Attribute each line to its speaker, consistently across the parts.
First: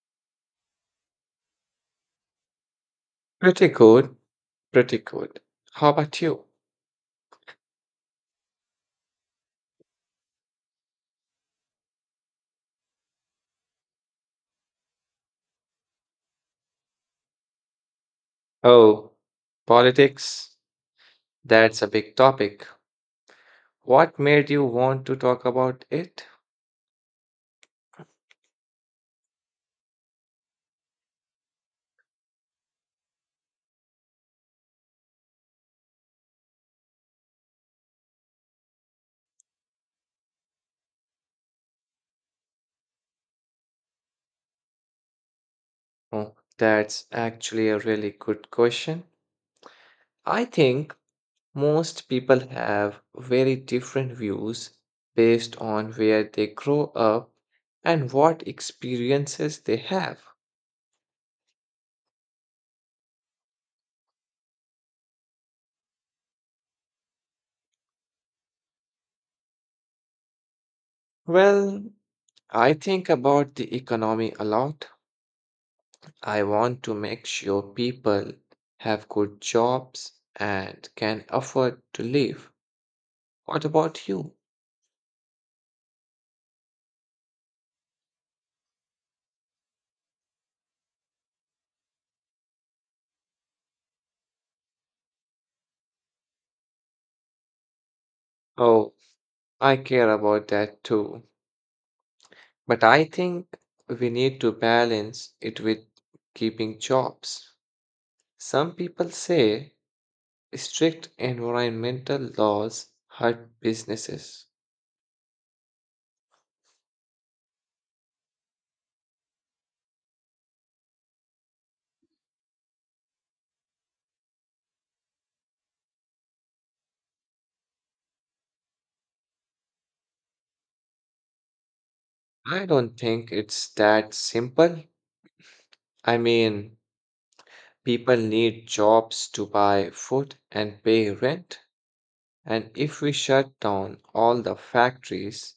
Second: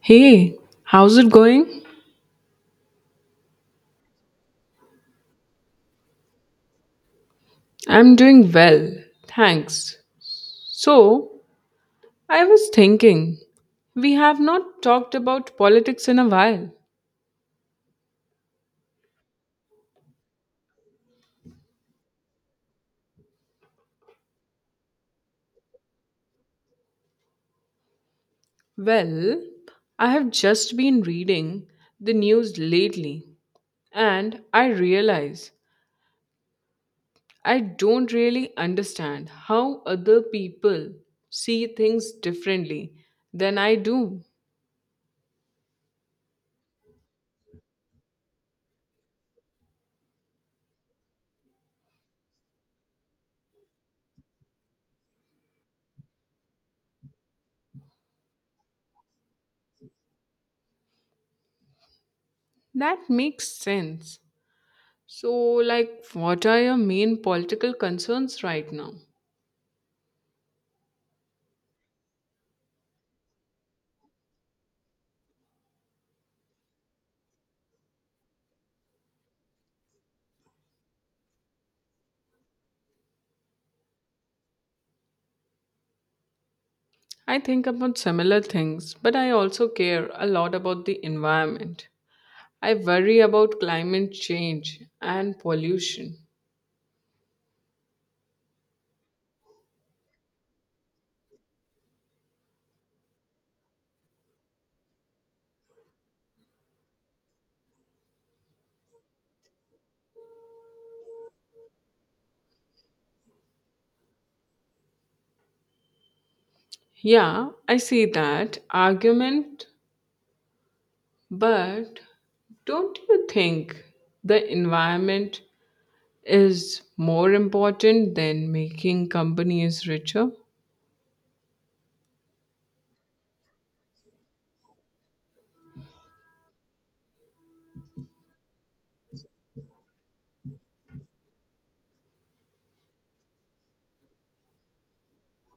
Speaker 1: Hey, how's it going?
Speaker 2: Pretty good, pretty good. How about you?
Speaker 1: I'm doing well, thanks. So, I was thinking, we have not talked about politics in a while.
Speaker 2: Oh, politics, that's a big topic. What made you want to talk about it?
Speaker 1: Well, I have just been reading the news lately, and I realize I don't really understand how other people see things differently than I do.
Speaker 2: Oh, that's actually a really good question. I think most people have very different views based on where they grow up and what experiences they have.
Speaker 1: That makes sense. So, like, what are your main political concerns right now?
Speaker 2: Well, I think about the economy a lot. I want to make sure people have good jobs and can afford to live. What about you?
Speaker 1: I think about similar things, but I also care a lot about the environment. I worry about climate change and pollution.
Speaker 2: Oh, I care about that too. But I think we need to balance it with keeping jobs. Some people say strict environmental laws hurt businesses.
Speaker 1: Yeah, I see that argument, but don't you think the environment is more important than making companies richer?
Speaker 2: I don't think it's that simple. I mean, people need jobs to buy food and pay rent. And if we shut down all the factories,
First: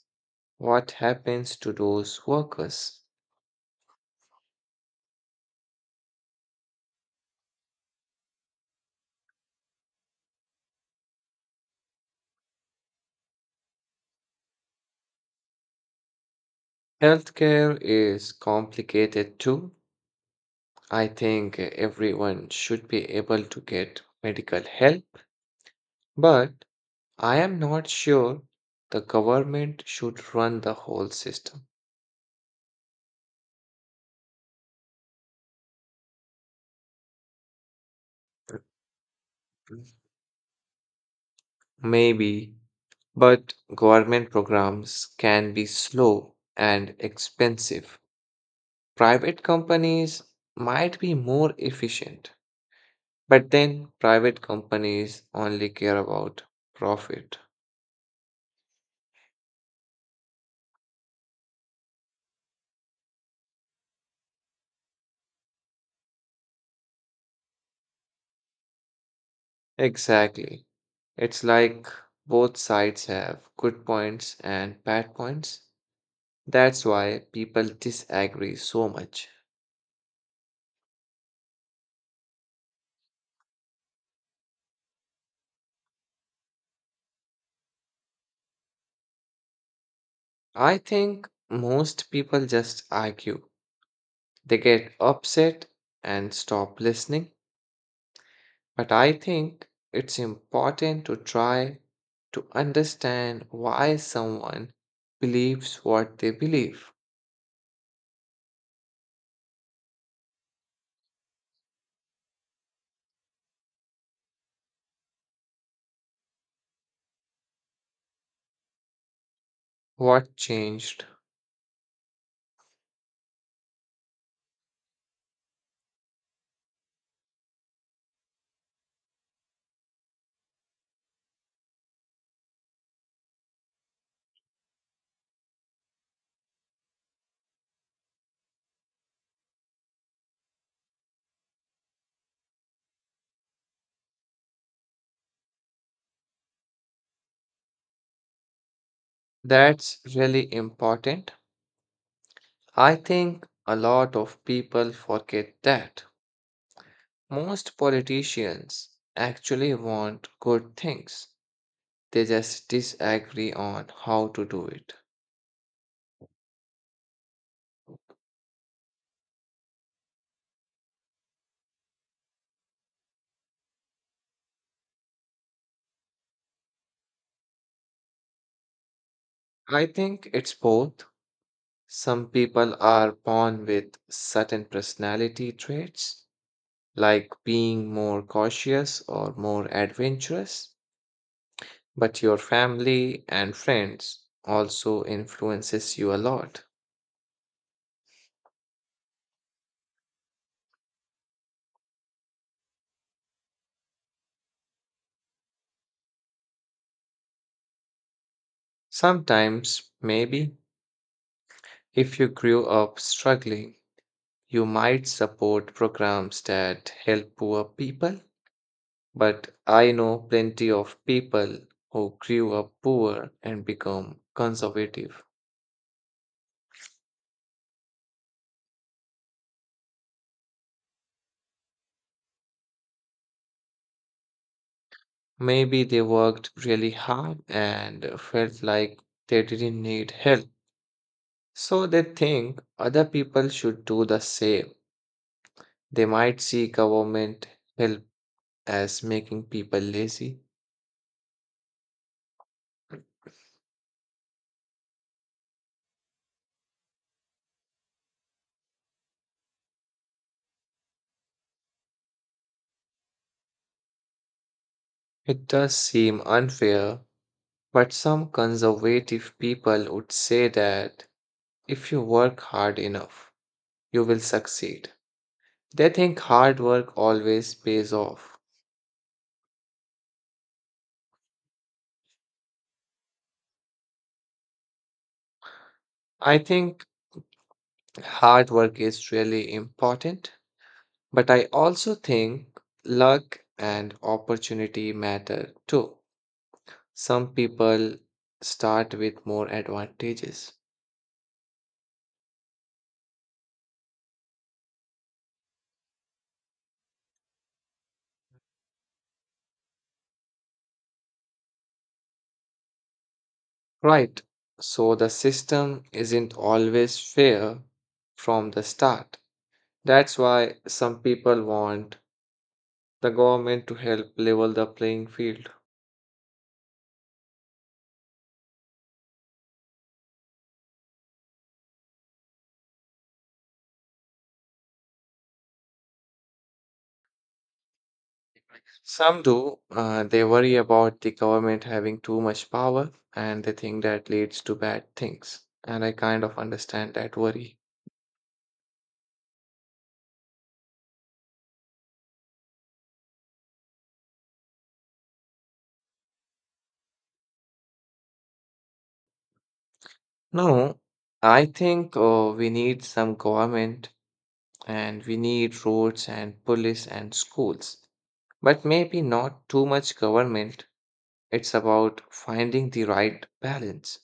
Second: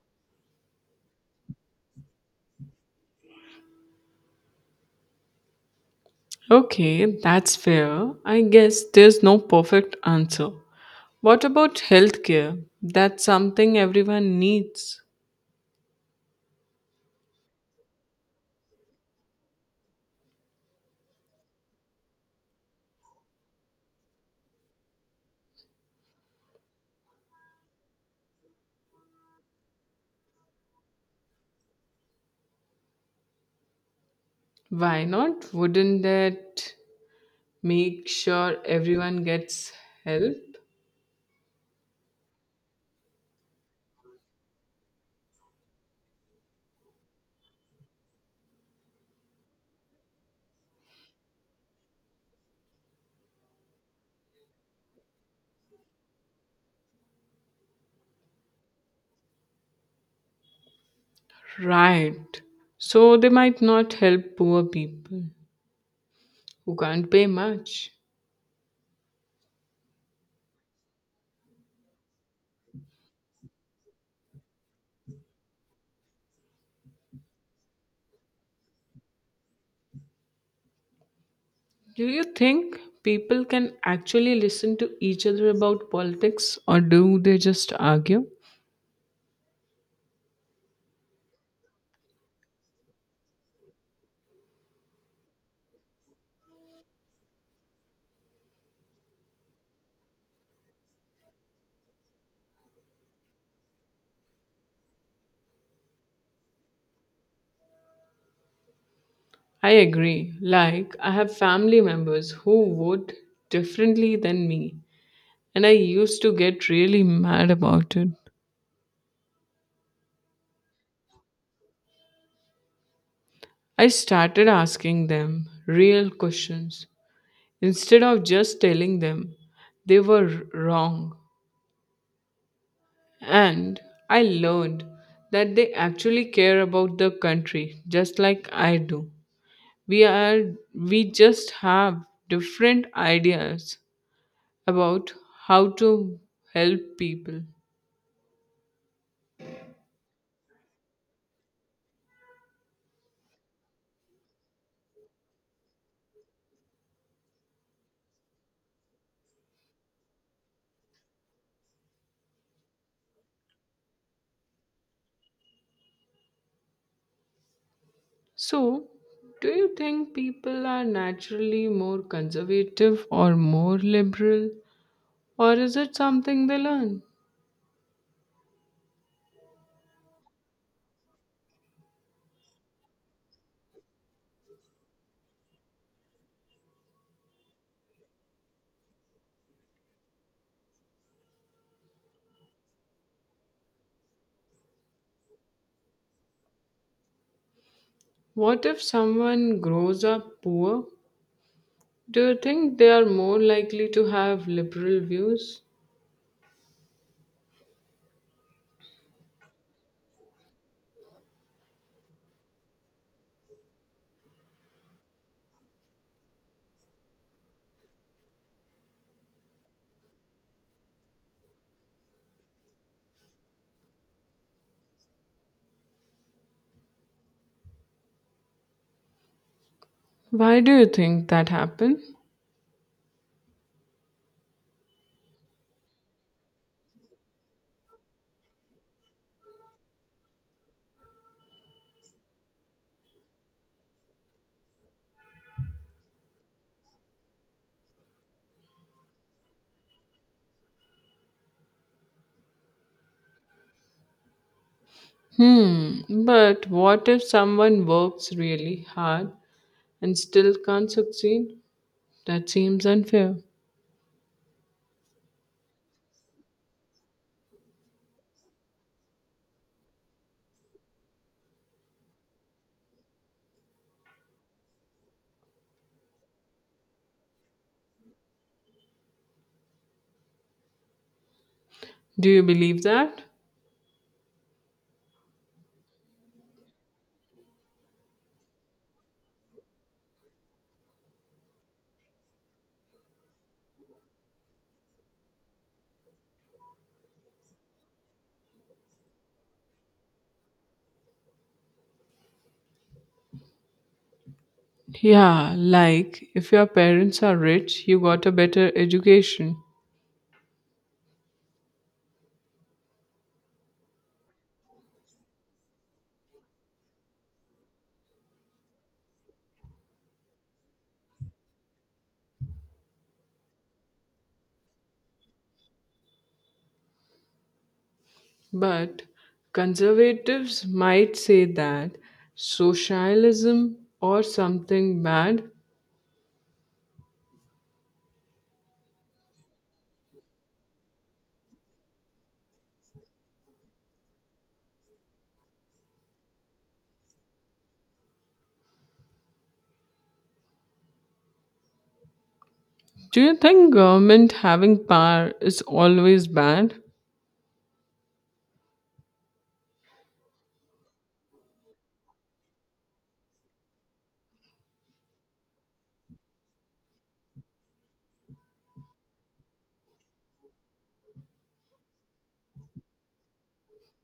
Speaker 2: what happens to those workers?
Speaker 1: Okay, that's fair. I guess there's no perfect answer. What about healthcare? That's something everyone needs.
Speaker 2: Healthcare is complicated too. I think everyone should be able to get medical help, but I am not sure the government should run the whole system.
Speaker 1: Why not? Wouldn't that make sure everyone gets help?
Speaker 2: Maybe, but government programs can be slow and expensive. Private companies might be more efficient. But then private companies only care about profit.
Speaker 1: Right. So they might not help poor people who can't pay much.
Speaker 2: Exactly. It's like both sides have good points and bad points. That's why people disagree so much.
Speaker 1: Do you think people can actually listen to each other about politics or do they just argue?
Speaker 2: I think most people just argue. They get upset and stop listening. But I think it's important to try to understand why someone believes what they believe.
Speaker 1: I agree. Like, I have family members who vote differently than me, and I used to get really mad about it.
Speaker 2: What changed?
Speaker 1: I started asking them real questions instead of just telling them they were wrong. And I learned that they actually care about the country just like I do. We are we just have different ideas about how to help people.
Speaker 2: That's really important. I think a lot of people forget that. Most politicians actually want good things, they just disagree on how to do it.
Speaker 1: So, do you think people are naturally more conservative or more liberal, or is it something they learn?
Speaker 2: I think it's both. Some people are born with certain personality traits, like being more cautious or more adventurous. But your family and friends also influences you a lot.
Speaker 1: What if someone grows up poor? Do you think they are more likely to have liberal views?
Speaker 2: Sometimes, maybe, if you grew up struggling, you might support programs that help poor people. But I know plenty of people who grew up poor and become conservative.
Speaker 1: Why do you think that happened?
Speaker 2: Maybe they worked really hard and felt like they didn't need help. So they think other people should do the same. They might see government help as making people lazy.
Speaker 1: Hmm, but what if someone works really hard and still can't succeed? That seems unfair.
Speaker 2: It does seem unfair, but some conservative people would say that if you work hard enough, you will succeed. They think hard work always pays off.
Speaker 1: Do you believe that?
Speaker 2: I think hard work is really important, but I also think luck and opportunity matter too. Some people start with more advantages.
Speaker 1: Yeah, like if your parents are rich, you got a better education.
Speaker 2: Right. So the system isn't always fair from the start. That's why some people want the government to help level the playing field.
Speaker 1: But conservatives might say that socialism or something bad.
Speaker 2: Some do. They worry about the government having too much power, and they think that leads to bad things. And I kind of understand that worry.
Speaker 1: Do you think government having power is always bad?
Speaker 2: No, I think we need some government, and we need roads and police and schools. But maybe not too much government. It's about finding the right balance.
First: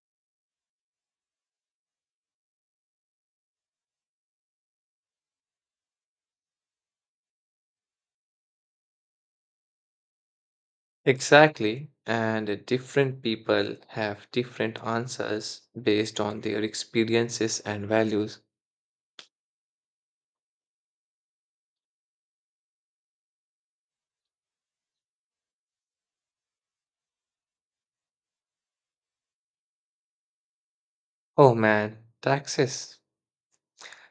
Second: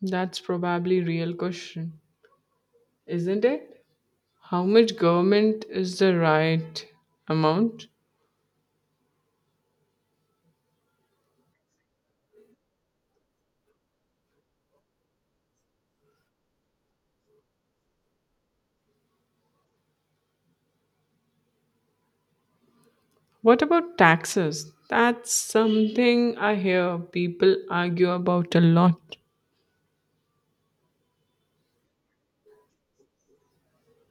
Speaker 1: That's probably real question, isn't it? How much government is the right amount?
Speaker 2: Exactly. And different people have different answers based on their experiences and values.
Speaker 1: What about taxes? That's something I hear people argue about a lot.
Speaker 2: Oh man, taxes.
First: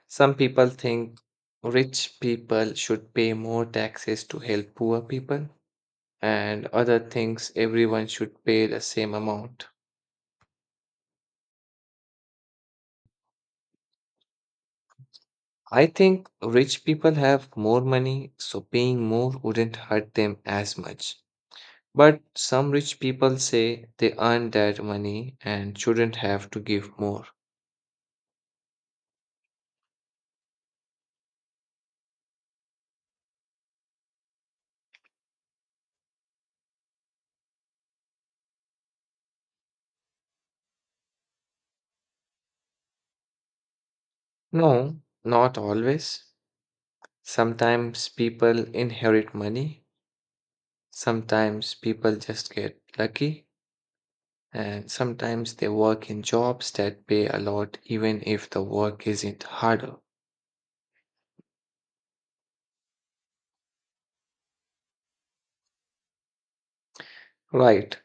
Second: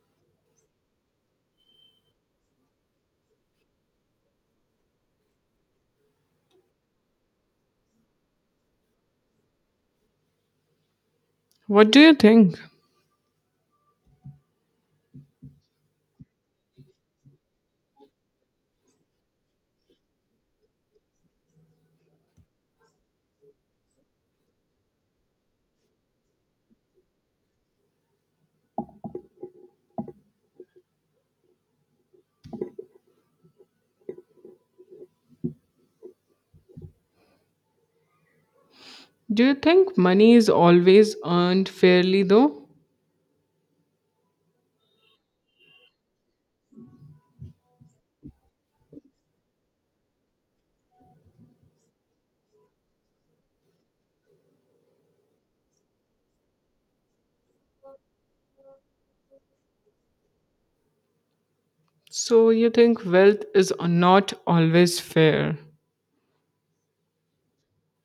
Speaker 2: Some people think rich people should pay more taxes to help poor people, and other thinks everyone should pay the same amount.
Speaker 1: What do you think?
Speaker 2: I think rich people have more money, so paying more wouldn't hurt them as much. But some rich people say they earned that money and shouldn't have to give more.
Speaker 1: Do you think money is always earned fairly though?
Speaker 2: No, not always. Sometimes people inherit money, sometimes people just get lucky, and sometimes they work in jobs that pay a lot even if the work isn't harder.
Speaker 1: So you think wealth is not always fair?
Speaker 2: Right.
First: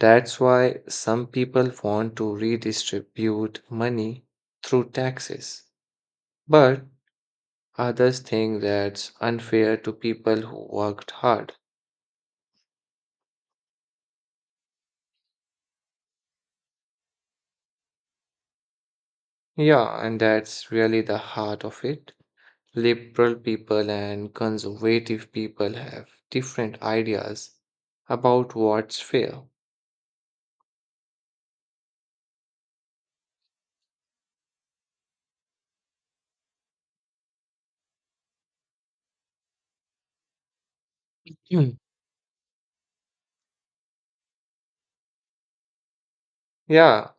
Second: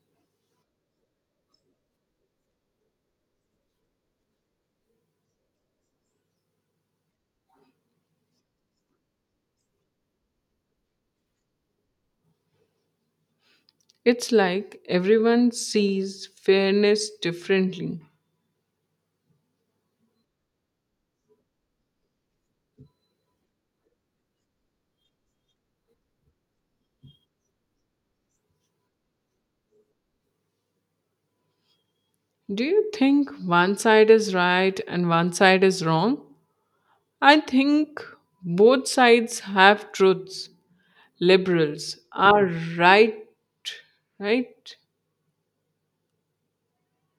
Speaker 2: That's why some people want to redistribute money through taxes, but others think that's unfair to people who worked hard.
Speaker 1: It's like everyone sees fairness differently.
Speaker 2: Yeah, and that's really the heart of it. Liberal people and conservative people have different ideas about what's fair.
Speaker 1: Do you think one side is right and one side is wrong? I think both sides have truths.
Speaker 2: Mm.
Speaker 1: Liberals are right, right?
Speaker 2: Yeah,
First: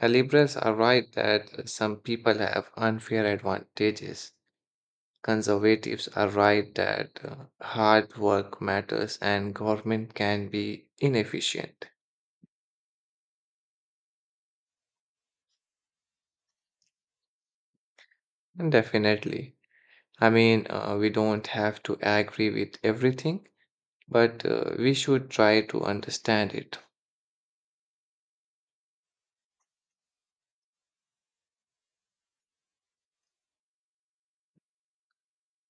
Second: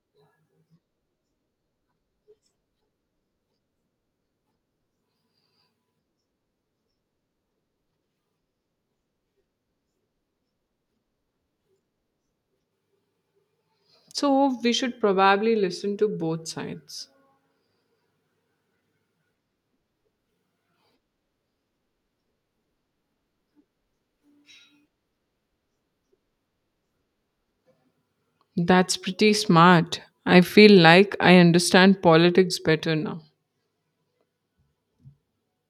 Speaker 2: liberals are right that some people have unfair advantages. Conservatives are right that hard work matters and government can be inefficient.
Speaker 1: So we should probably listen to both sides.
Speaker 2: Definitely. I mean, we don't have to agree with everything, but we should try to understand it.
Speaker 1: That's pretty smart. I feel like I understand politics better now.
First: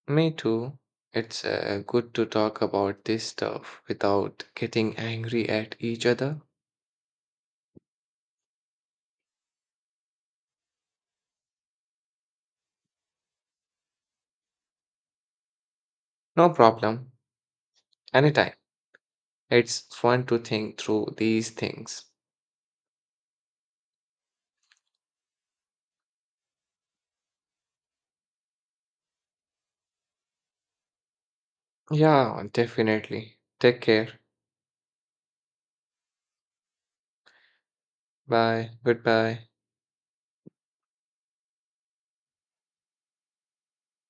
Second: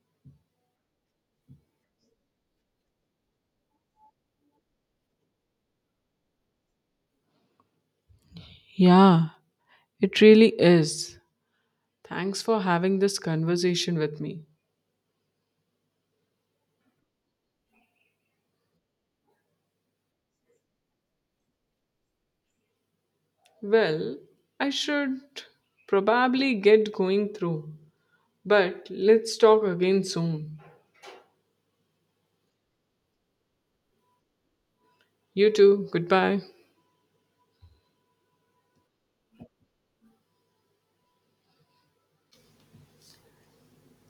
Speaker 2: Me too. It's good to talk about this stuff without getting angry at each other.
Speaker 1: Yeah, it really is. Thanks for having this conversation with me.
Speaker 2: No problem. Anytime. It's fun to think through these things.
Speaker 1: Well, I should probably get going through, but let's talk again soon.
Speaker 2: Yeah, definitely. Take care.
Speaker 1: You too, goodbye.
Speaker 2: Bye. Goodbye.